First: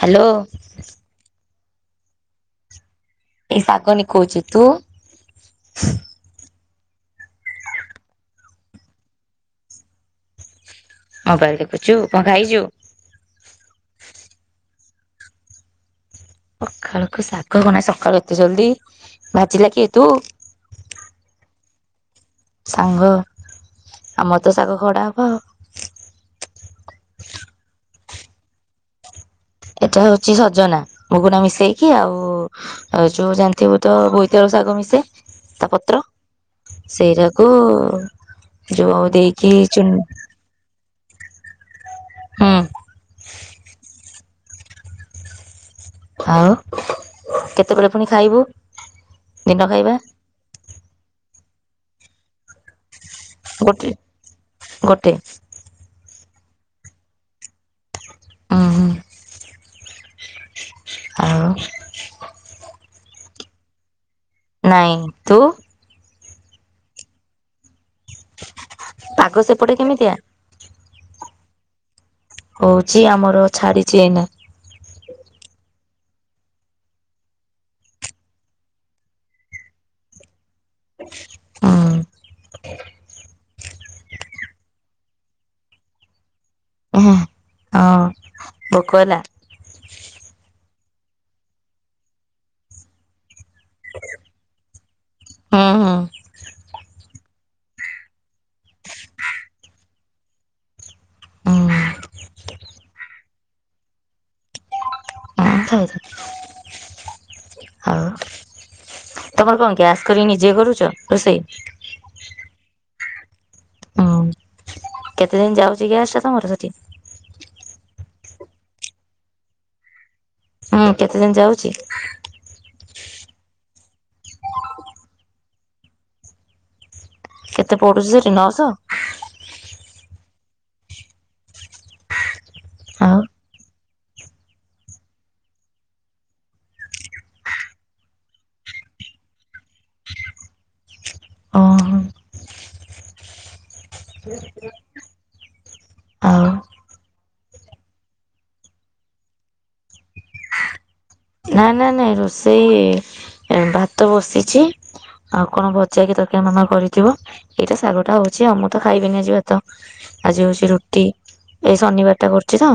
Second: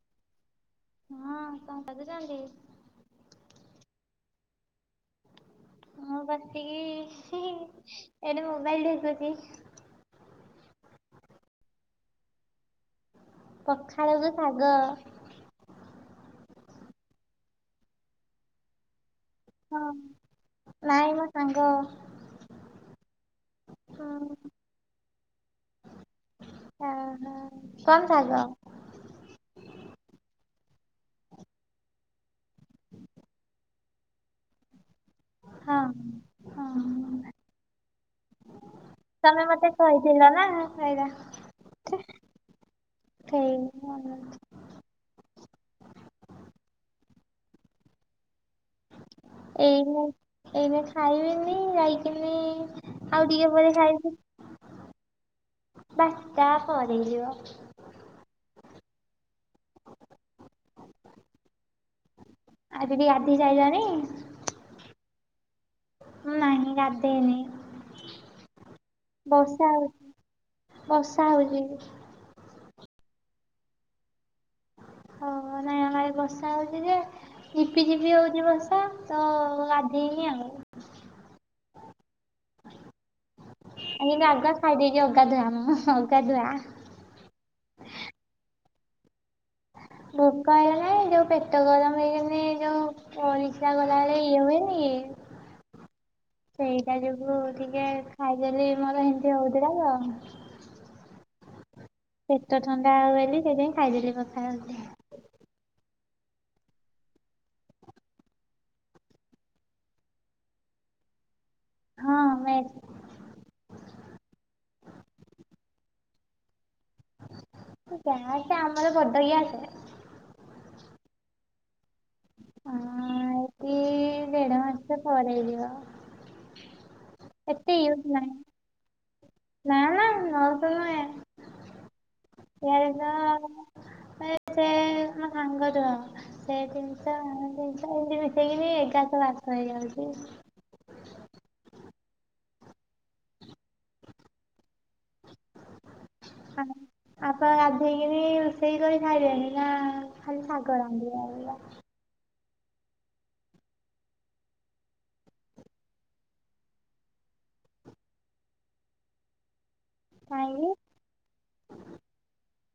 Hello. ହଁ କଣ କରୁଛନ୍ତି? ଏଇ ଶାଗ ନିକୋଉଛି, ତୁ? [unintelligible] [unintelligible] ଏଥି ମୋବାଇଲ ଦେଖୁଛି। ମୋବାଇଲ ଦେଖୁଛୁ କଣ ଖାଇଛୁ? ପଖାଳକୁ ଶାଗ। ପାଖାଳକୁୁ ଶାଗ କଣ ସକାଳୁ ଏତେ ଜଲଦି? ହଁ ନାଇଁ ମ ସାଙ୍ଗ। ସାଙ୍ଗ ଆମର ତ ସାଗ ଖଡା ହବ ଆଉ। ହ ହ କମ ଜାଗ। ଏଟା ହଉଛି ସଜନା ମୁଗୁନା ମିଶେଇକି ଆଉ ଆଉ ଯୋଉ ଜାଣିଥିବୁ ତ ବୋଇତା ଶାଗ ମିଶେ ତା ହଁ ପତ୍ର। ହଁ ସେରାକୁ ଯୋଉ ତମେ ଦେଇକି ମତେ ଚୂନ କହିଥିଲ [unintelligible] ଆଉ କେତେବେଳେ ପୁଣି ଖାଇବୁ? ଦିନ ଖାଇବା ଏଇନା ଏଇନ ଖାଇବନି ଯାଇକିନି ଆଉ ଟିକେ ପରେ ଗୋଟେ ଖାଇଛି ଗୋଟେ ବା। ତା ପରେ ଯିବ। ଓ ହୋ। ଆଉ? ଆ ଦିଦି ଗାଧେଇ ସାଇଲଣି? ନାଇଁ ତୁ? ନାହିଁ ଗାଧେଇ ନି। ପାଗ ସେପଟେ କେମିତିଆ? ବଷା ହଉଛି। ହଉଛି ଆମର ଛାଡିଛି ଏଇନା। ହ ନାଇଁ ଆମ ଵ ବର୍ଷା ହଉଛି ଯେ ଝିପି ଝିପି ହଉଛି ବର୍ଷା ତ ଗାଧେଇନି ଆଉ। ହଁ। ଏ ଆଗ ଖାଇଦେଇଛି ଅଗାଧୁଆ ମୁଁ ଅଗାଧୁଆ। ହଁ। [inaudible] ଭୋକ ହେଲା? ଭୋକ ହେଇଗଲାଣି ଯୋଉଁ ପେଟ ଗରମ ହେଇଗଲେ ଯୋଉଁ ଓ [unintelligible] ଗଲାବେଳେ ଇଏ ହୁଏନି ହୁଁ ହୁଁ ସେଇଟା ଯୋଗୁଁ ଟିକେ ଖାଇଦେଲି ମୋର ଏମିତି ହଉଥିଲା ତ। ହୁଁ ପେଟ ଥଣ୍ଡା ହବ ବୋଲି ସେଇଥିପାଇଁ ଖାଇଦେଲି ପଖାଳ ମୁଠେ [inaudible] ଆଉ ତମର କଣ ଗ୍ୟାସ କରିକି ନିଜେ କରୁଛ ରୋଷେଇ। ହଁ ମ ହୁଁ କେତେ ଦିନ ଯାଉଛି ଗ୍ୟାସ ଟା ତମର ସେଠି? ଗ୍ୟାସ ଆମର ବଡ଼ ଗ୍ୟାସ। ହୁଁ କେତେ ଦିନ ଯାଉଚି? ହଁ ଏଠି ଦେଢ଼ ମାସେ ପରିଯିବ। କେତେ ପଡୁଛି ସେଠି ନଅଶହ? ନା ନା ନଶହ ନୁହେଁ ଏ ଜ ଆଉ ଏ ସେ ମୋ ସାଙ୍ଗ ଯୋଉଁ ସେ ତିନିଶହ ମୁଁ ତିନିଶହ ମିଶେଇକିନି ଏଗାର ରାସ୍ତା ହେଇଯାଉଛି। ଓହୋ [inaudible] ଆଉ [inaudible] ଆପଣ ଗାଧେଇକି ବି ରୋଷେଇକ କରି ଖାଇବେନି ନା ଖାଲି ଶାଗ ଆନ୍ଧିବେ। ନା ନା ନାଇଁ ରୋଷେଇ ଭାତ ବସିଛି। ଆଉ କଣ [unintelligible] ଏଇତ ଶାଗ ଟା ହଉଛି ଆମେ ତ ଖାଇବୁନି ଯେହେତୁ। ଆଜି ହଉଛି କାହିଁକି ରୁଟି ଏଇ ଶନିବାର ଟା କରୁଛି ନା।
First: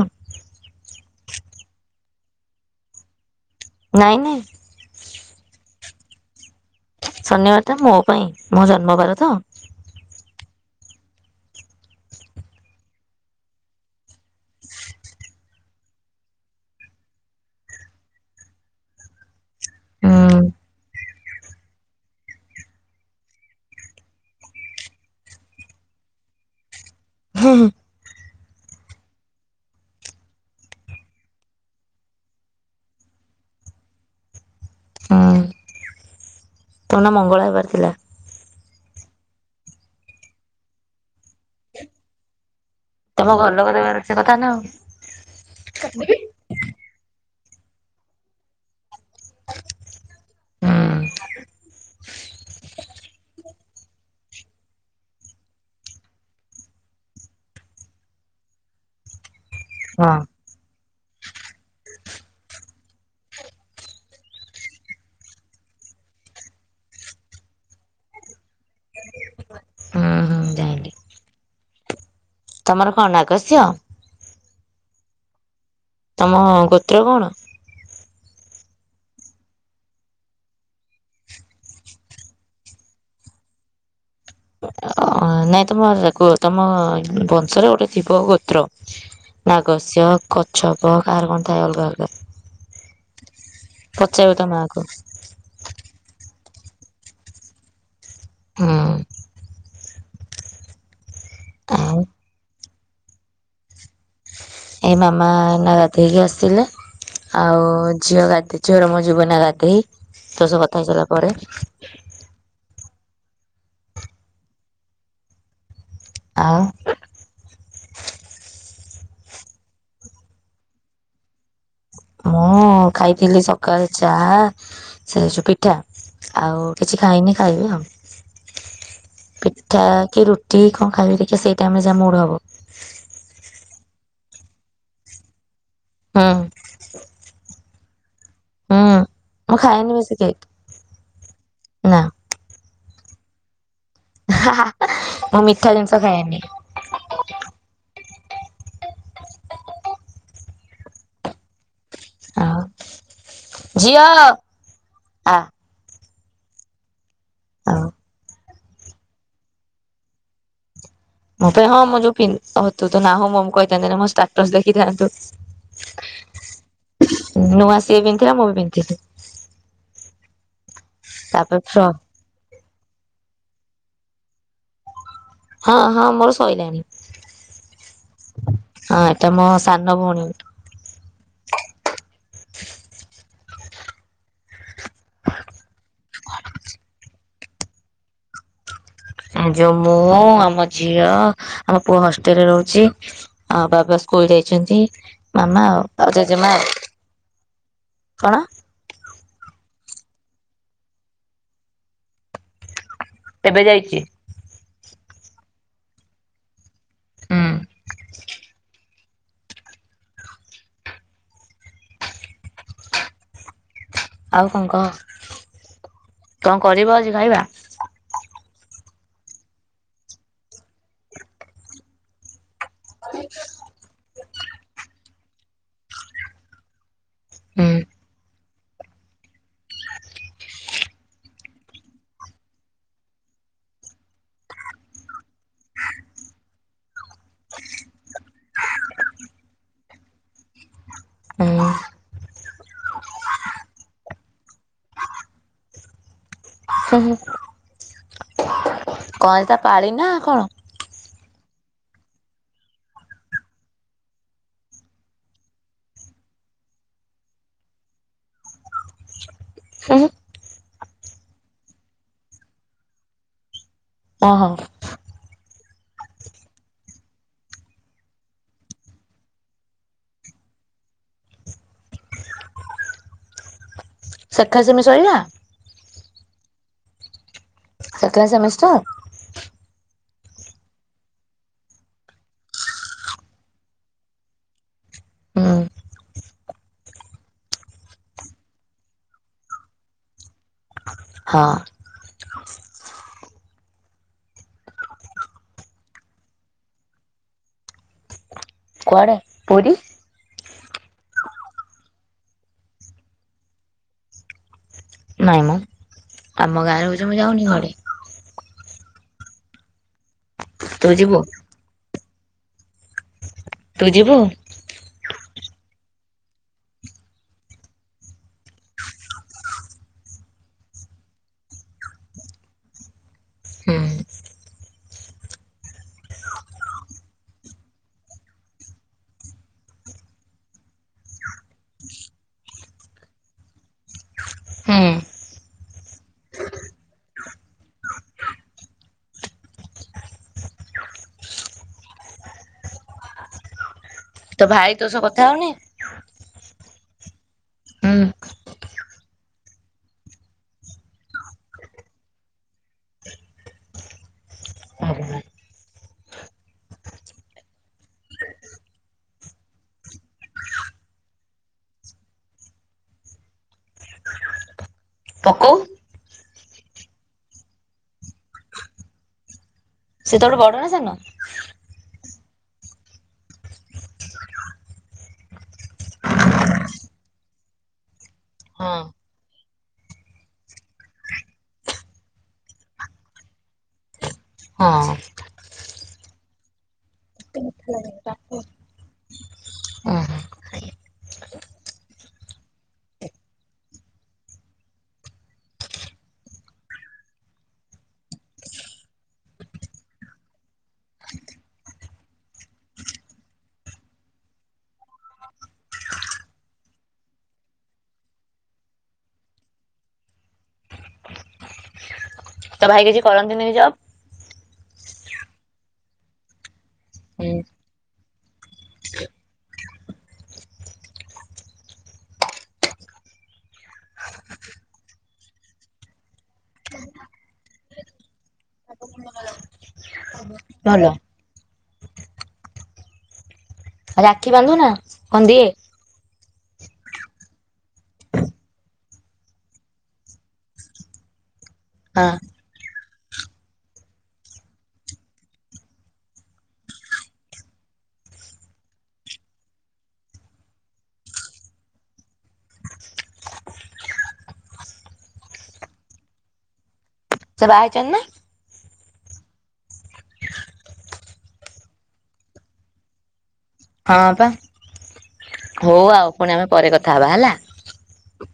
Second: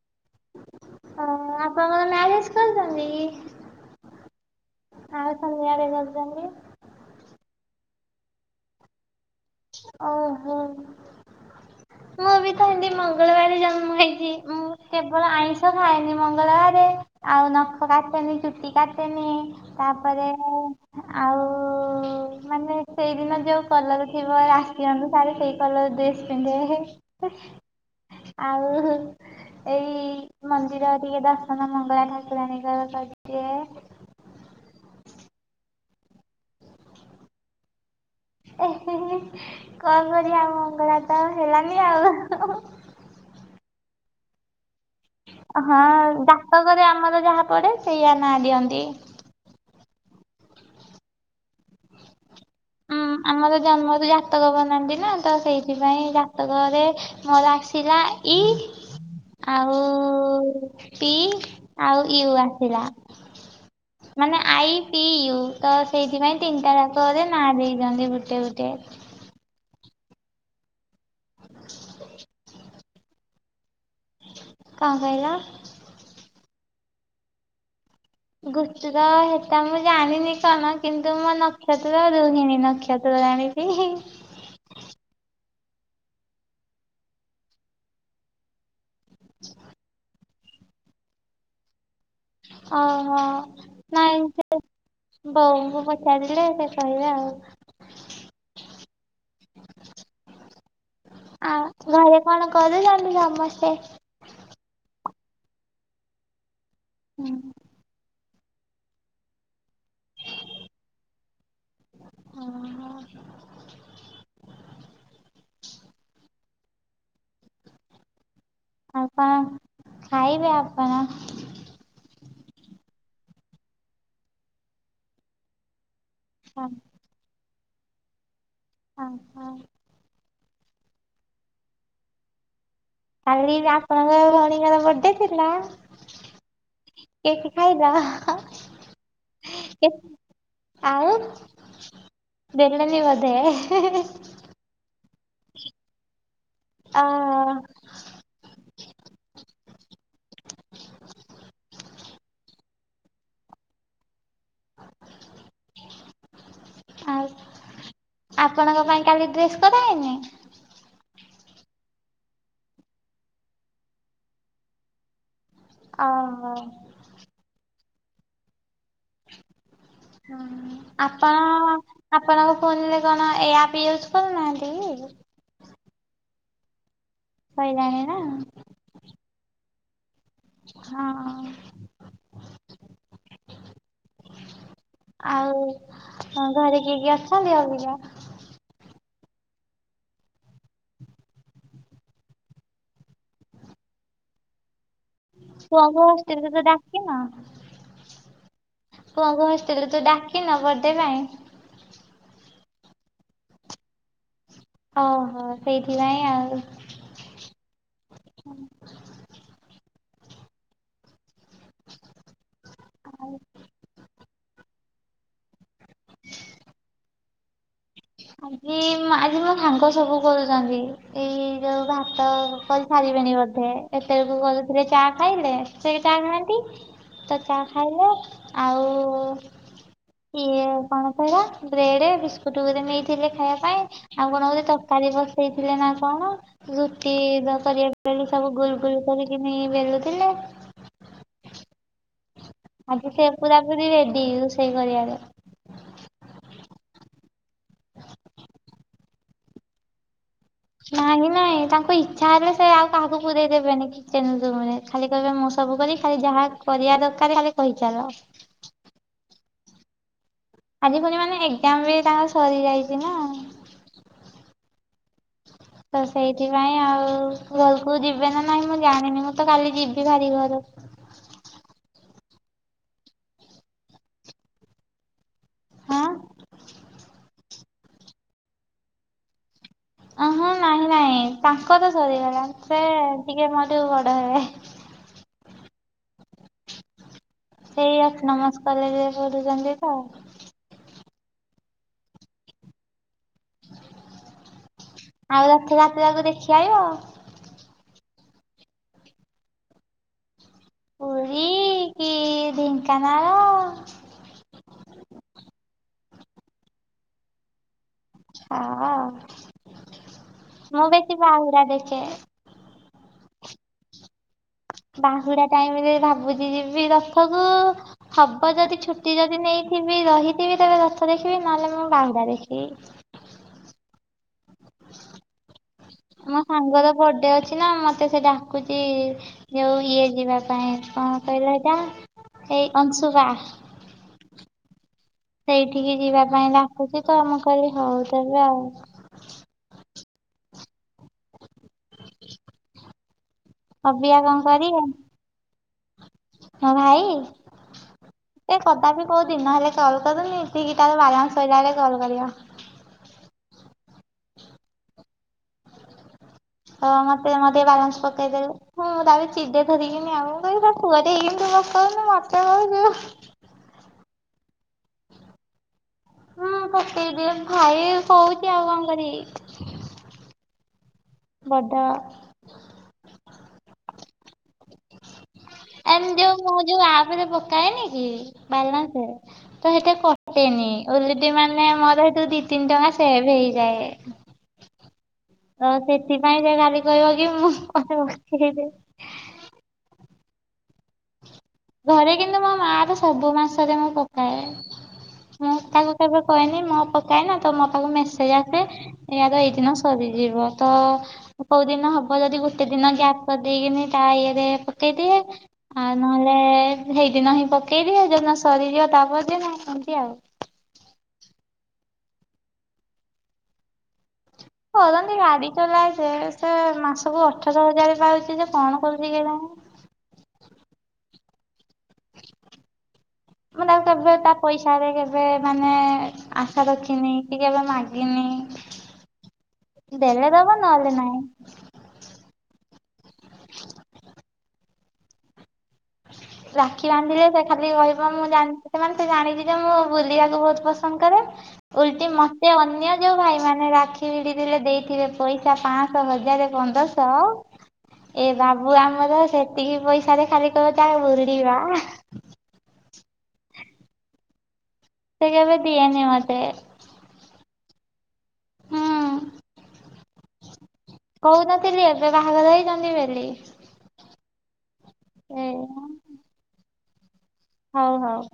ହଁ ଆପ [unintelligible] ଆଉ ନାଇଁ ନାଇଁ ତମ ଆଡ଼େ [unintelligible] ଶନିବାର ଟା ମୋ ପାଇଁ ମୋ ଜନ୍ମବାର ତ। ଓହୋ ମୁଁ ବି ତ ହେମିତି ମଙ୍ଗଳବାରେ ଜନ୍ମ ହେଇଛି। ଉଁ କେବଳ ଆଇ ମୁଁ ତ ଖାଏନି ମଙ୍ଗଳବାର ଆଉ ନଖ କାଟେନି ଚୁଟି କାଟେନି। ହୁଁ ତାପରେ ଆଉ ମାନେ ସେଇଦିନ ଯୋଉ କଲର [unintelligible] ସେଇ କଲର ଡ୍ରେସ ପିନ୍ଧେ। ହଁ। ଆଉ ଏଇ ମନ୍ଦିରରେ ଟିକେ ଦର୍ଶନ ମଙ୍ଗଳା ଠାକୁରଙ୍କ କରିଦିଏ। ହଁ। ଏଇନା ମଙ୍ଗଳ ହେବାର ଥିଲା। କଣ କରିବା ମଙ୍ଗଳା ତ ହେଲାନି ଆଉ। ତମ ଘର ଲୋକ ଦେବାର କଥା ନା। ହଁ ଜାତକ ରେ ଆମର ଯାହା ପଡେ ସେଇଆ ନାଁ ଦିଅନ୍ତି। ହୁଁ। ହଁ। ଆମର ଜନ୍ମରୁ ଜାତକ ବନାନ୍ତି ନା ତ ସେଇଥିପାଇଁ ଜାତକରେ ମୋର ଆସିଲା। ଇ ଆଉ ହଁ। ପି ଆଉ ୟୁ ଆସିଲା। ମାନେ ଆଇ ପି ୟୁ ତ ସେଇଥିପାଇଁ ତିନିଟା ଯାତକରେ ନାଁ ଦେଇଛନ୍ତି ଗୁଟେ ଗୁଟେ। ହୁଁ ହୁଁ ଯାଇଁଲି। ତମର କଣ ନାଗସ୍ୟ? କଣ କହିଲ? ହଁ ଗୋତ୍ର କଣ? ଗୁତ୍ର ହେଟା ମୁଁ ଜାଣିନି କଣ, କିନ୍ତୁ ମୋ ନକ୍ଷତ୍ର ରୁହିଣୀ ନକ୍ଷତ୍ର ଜାଣି ଜାଣିଚି ଅ ନାଇଁ ତମର ତମ ବଂଶରେ ଗୋଟେ ଥିବ ଗୋତ୍ର। ନାଗଶ୍ୟ, କଚ୍ଛପ କାହାର କଣ ଥାଏ? ଅଲଗା ଅଲଗା ଓ ହୋ ନାଇଁ ପଚାରିବ ତା ସେ ମାଆକୁ ବୋଉଙ୍କୁ ପଚାରିଲେ ସେ କହିବ ଆଉ। ହୁଁ। ଆଉ ଘରେ କଣ କରୁଛନ୍ତି ସମସ୍ତେ? ଏ ମାମା ଏଇନା ଗାଧେଇକି ଆସିଲା। ହୁଁ। ଆଉ ଝିଅ ଗାଧୋଇ ଝିଅର ମୋ ଯିବୁ ଏଇନା ଗାଧେଇ। ତୋ ସାଙ୍ଗେ କଥା ହେଇ ସାଇଲା ପରେ। ଓହୋ ଆଉ। ଆଉ କଣ ଖାଇବେ ଆପଣ? ମୁଁ ଖାଇଥିଲି ସକାଳେ ଚା ସେ [unintelligible] ପିଠା। ଆଉ କିଛି ଖାଇନି, ଖାଇବି ଆଉ ପିଠା କି ରୁ କିଏ କଣ ଖାଇବ, ଦେଖିଆ ସେଇ ଟାଇମ୍ ରେ ଯାହା ମୁଡ୍ ହବ। ପିଲାର ବଡେ ଥିଲା, ହୁଁ କେକ ଖାଇଲ? ହଁ ହୁଁ ମୁଁ ଏ ଖାଏନି ବେଶୀ କେକ୍ ଆଉ ନା ଦେଲେନି ଦେ ମୁଁ ମିଠା ଜିନିଷ ଖାଏନି। ଅ ଆଉ ଝିଅ ଆ ହଉ। ଆଉ। ଆପଣଙ୍କ ପାଇଁ କାଲି ଡ୍ରେସ୍ କରାହେଇନି? ମୋ ପାଇଁ ହଁ ମୁଁ ଯୋଉ ପି ଓ ହ ତୁ ତ ନାହୁଁ, ମୁଁ କହିଥାନ୍ତି ମୋ ଷ୍ଟାଟସ୍ ଦେଖିଥାନ୍ତୁ। ଆ ହ। ସେ ପିନ୍ଧିଥିଲା, ମୁଁ ବି ପିନ୍ଧିଥିଲି। ହଁ ଆପଣ ତାପରେ ଫ୍ର ଆପଣଙ୍କ ଫୋନରେ କଣ ଏ ଆପ ପିକୁଲ ନାହାନ୍ତି କି? ହଁ ହଁ ମୋର ସଇଲାଣି। ସଇଲାଣି ନା? ହଁ ଏଟା ମୋ ସାନ ଭଉଣୀ ହଁ। ଆଉ ଘରେ କିଏ କିଏ ଅଛନ୍ତି ଅବିକା? ଯୋଉ ମୁଁ, ଆମ ଝିଅ, ଆମ ପୁଅ ହଷ୍ଟେଲରେ ରହୁଛି, ଆଉ ବାବା ସ ସ୍କୁଲ ଯାଇଛନ୍ତି। ମାମା ଆଉ ପୁଅଙ୍କୁ ଆଉ ଜେଜେମା ହଷ୍ଟେଲରୁ ଆଉ ଡାକିନ, କଣ? ପୁଅଙ୍କ ହସ୍ [unintelligible] ଡାକିନ ବର୍ଥ ଡେ ପାଇଁ। ଏବେ ଯାଇଚି। ଓ ହୋ ସେଇଥିପାଇଁ ଆଉ। ହୁଁ। [unintelligible] ଆଉ କଣ କହ? କଣ କରିବ ଆଜି ଖାଇବା? ଆଜି ଆଜି ମୋ ସାଙ୍ଗ ସବୁ କରୁଛନ୍ତି, ଏଇ ଯୋଉ ଭାତ କରି ସାରିବେଣୀ ବୋଧେ? ଏତେବେଳକୁ କରୁଥିଲେ ଚା ଖାଇଲେ ସେ ଚା ଖାଆନ୍ତି। ତ ଚାହା ହୁଁ ଖାଇଲେ। ଆଉ ଇଏ କଣ କହିଲ, ବ୍ରେଡ ବିସ୍କୁଟ ଗୋଟେ ନେଇ ଥିଲେ ଖାଇବା ପାଇଁ ଆଉ କଣ ହଉଛି, ତରକାରୀ ବସେଇଥିଲେ ନା କଣ ରୁଟି କରିବେ ବେଲି ସବୁ ଗୁଲ ଗୁଲ କରିକିନି ବେଲୁଥିଲେ। ହୁଁ। ଆଜି ସେ ପୁରା ପୁରି ରେଡି, ରୋଷେଇ କରିବାରେ। ସେମି କଣ ତା ପାଳି ନା କଣ? ନାଇଁ ନାଇଁ ତାଙ୍କୁ ଇଛା ହେଲେ ସେ ଆଉ କାହାକୁ ପୁରେଇ ଦେବେନି କେନ୍ଦୁ ମୂଳେ ଖାଲି କହିବେ ମୋ ସବୁ କରି ଖାଲି ଯାହା କରିବା ଦରକାର ଖାଲି କହିଚାଲ। ହୁଁ ହୁଁ। ଆଜି ପୁଣି ମାନେ ଏଜାମ ବି ତାଙ୍କ ସରି ଯାଇଛି ନା। ଓ ହୋ। ତ ସେଇଥିପାଇଁ ଆଉ ଘରକୁ ଯିବେ ନା ନାଇଁ ମୁଁ ଜାଣିନି ମୁଁ ତ କାଲି ଯିବି ହାରି ଘର ସେକା ସେମି ସରିଲା? ହଁ। ସେକେଲା ସେମିଷ୍ଟାର? ଅ ହଁ ନାହିଁ ନାହିଁ। ନାଇ ତାଙ୍କର ସରିଗଲା ସେ ଟିକେ ମୋଠୁ ବଡ ହୁଁ ହେବେ। ସେଇ ଅଟୋନମସ୍ କଲେଜ୍ ରେ ପଢ଼ୁଛନ୍ତି ତ। ହଁ। ଆଉ ରଥ ଯାତ୍ରାକୁ ଦେଖି ଆଇବ। କୁଆଡ଼େ ପୁରୀ? ପୁରୀ କି ଢେଙ୍କାନାଳ? ନାଇଁ ମ ଆମ ଗାଁରେ ହଉଛି ମୁଁ ଯାଉନି କୁଆଡ଼େ? ହଁ ଅ ମୁଁ ତୁ ଯିବୁ ବେଶୀ ବାହୁଡ଼ା ଦେଖେ। ତୁ ଯିବୁ? ବାହୁଡା ଟାଇମରେ ଭାବୁଛି ଯିବି ରଥକୁ ହବ ଯଦି ଛୁଟି ଯଦି ନେଇ ଥିବି ରହିଥିବି ତେବେ ରଥ ଦେଖିବି ନହେଲେ ମୁଁ ବାହୁଡା ଦେଖିବି। ହୁଁ। ମୋ ସାଙ୍ଗର ବର୍ଥଡେ ଅଛି ନା ମତେ ସେ ଡାକୁଛି ଯୋଉ ଇଏ ଯିବା ପାଇଁ କଣ କହିଲ ଏଇଟା ଏଇ ସେଇ ଅଂଶୁପା। ହୁଁ। ସେଇଠିକି ଯିବା ପାଇଁ ଡାକୁଛି ତ ମୁଁ କହିଲି ହଉ ତେବେ ଆଉ। ଅବିକା ତୋ କଣ ଭାଇ କରିବ? ତୋ ସହ କଥା ହଉନି ମୋ ଭାଇ? ସେ କଦାପି କୋଉ ଦିନ ହେଲେ କଲ୍ କରୁନି ଠିକ୍ ତାର ବାଲାନ୍ସ ସାରିଲା ବେଳେ କଲ୍ କରିବ। ହୁଁ ତ ମତେ ମତେ ବାଲାନ୍ସ ପକେଇଦେଲେ ମୁଁ ତା ଉପରେ ଚିଡେ ଧରିକିନି ଆଉ ମୁଁ କହିଲି ପୁଅ ରେ ତୁ ପକଉନୁ ମୋତେ କହୁଛୁ। ପକଉ ହଁ ପକେଇ ଦିଏ ଭାଇ କହୁଛି ଆଉ କଣ କରିବି? ସେ ତ ଠୁ ବଡ ନା ସାନ? ବଡ ଏମ ଯୋଉ ମୋ ଯୋଉ ଆପ ରେ ପକାଏନି କି ହଁ। ବାଲାନସ ତ ସେଇଠି କଟେନି। ହେଁ ଓଲଟି ମାନେ ମୋର ଦି ତିନି ଟଙ୍କା ସେଭ ହେଇଯାଏ। ହଁ। ତ ସେଥିପାଇଁ ସେ ଖାଲି କହିବ କି ମୁଁ ମତେ ପକେଇ ଦିଏ। ଉଁ ହୁଁ ଘରେ କିନ୍ତୁ ମୋ ମା ର ସବୁ ମାସରେ ମୁଁ ପକାଏ। ମୁଁ ତାକୁ କେବେ କହନି ମୋ ପକାଏ ନା ତ ମୋ ପାଖକୁ ମେସେଜ ଆସେ ଇୟାର ଏଇ ଦିନ ସରି ଯିବ ତ କୋଉ ଦିନ ହବ ଯଦି ଗୋଟେ ଦିନ ଗ୍ୟାପ୍ କରି ଦେଇକି ତା ଇଏରେ ପକେଇଦିଏ। ଆ ନହେଲେ ଏ ହେଇଦିନ ହିଁ ପକେଇଦିଏ ଯୋଉ ଦିନ ସରିଯିବ ତାପର ଦିନ ଏମିତି ଆଉ। ତ ଭାଇ କିଛି କରନ୍ତିନି କି ଜବ୍? କରନ୍ତି ଗାଡି ଚଲାଏ ସେ ମାସକୁ ହୁଁ। ଅଠର ହଜାର ପାଉଛି ଯେ କଣ କରୁଛି କେଜାଣି? ହ [unintelligible] କେବେ ତା ପଇସାରେ କେବେ ମାନେ ଆଶା ରଖିନି, କି କେବେ ମାଗିନି। ଦେଲେ ଦବ ଭଲ ନହେଲେ ନାଇଁ ଆଉ ରାକ୍ଷୀ ବାନ୍ଧୁ ନା, କଣ ଦିଏ? ରାକ୍ଷୀ ବାନ୍ଧିଲେ ସେ ଖାଲି କହିବ, ମୁଁ ସେମାନେ ସେ ଜାଣିଛି ଯେ -ମୁଁ ବୁଲିବାକୁ ବହୁତ ପସନ୍ଦ କରେ। ଉଲଟି ହଁ। ମତେ ଅନ୍ୟ ଯୋଉ ଭାଇ ମାନେ ରାକ୍ଷୀ ଭିଡି ଥିଲେ ଦେଇଥିବେ ପଇସା ପାଞ୍ଚଶହ ହଜାର ପନ୍ଦରଶହ ଏ ବାବୁ ଆମର ସେତିକି ପଇସାରେ ଖାଲି କହିବ ଚା ବୁଲିବା। ସେ କେବେ ଦିଏନି ମତେ। ସେ ବାହା ହେଇଛନ୍ତି ନା? ହୁଁ। କହୁନଥିଲି ଏବେ ବାହାଘର ହେଇଛନ୍ତି ବୋଲି। ହଁ ପା, ଏ ହଉ ଆଉ ପୁଣି ଆମେ ପରେ କଥା ହବା ହେଲା। ହଉ ହଉ।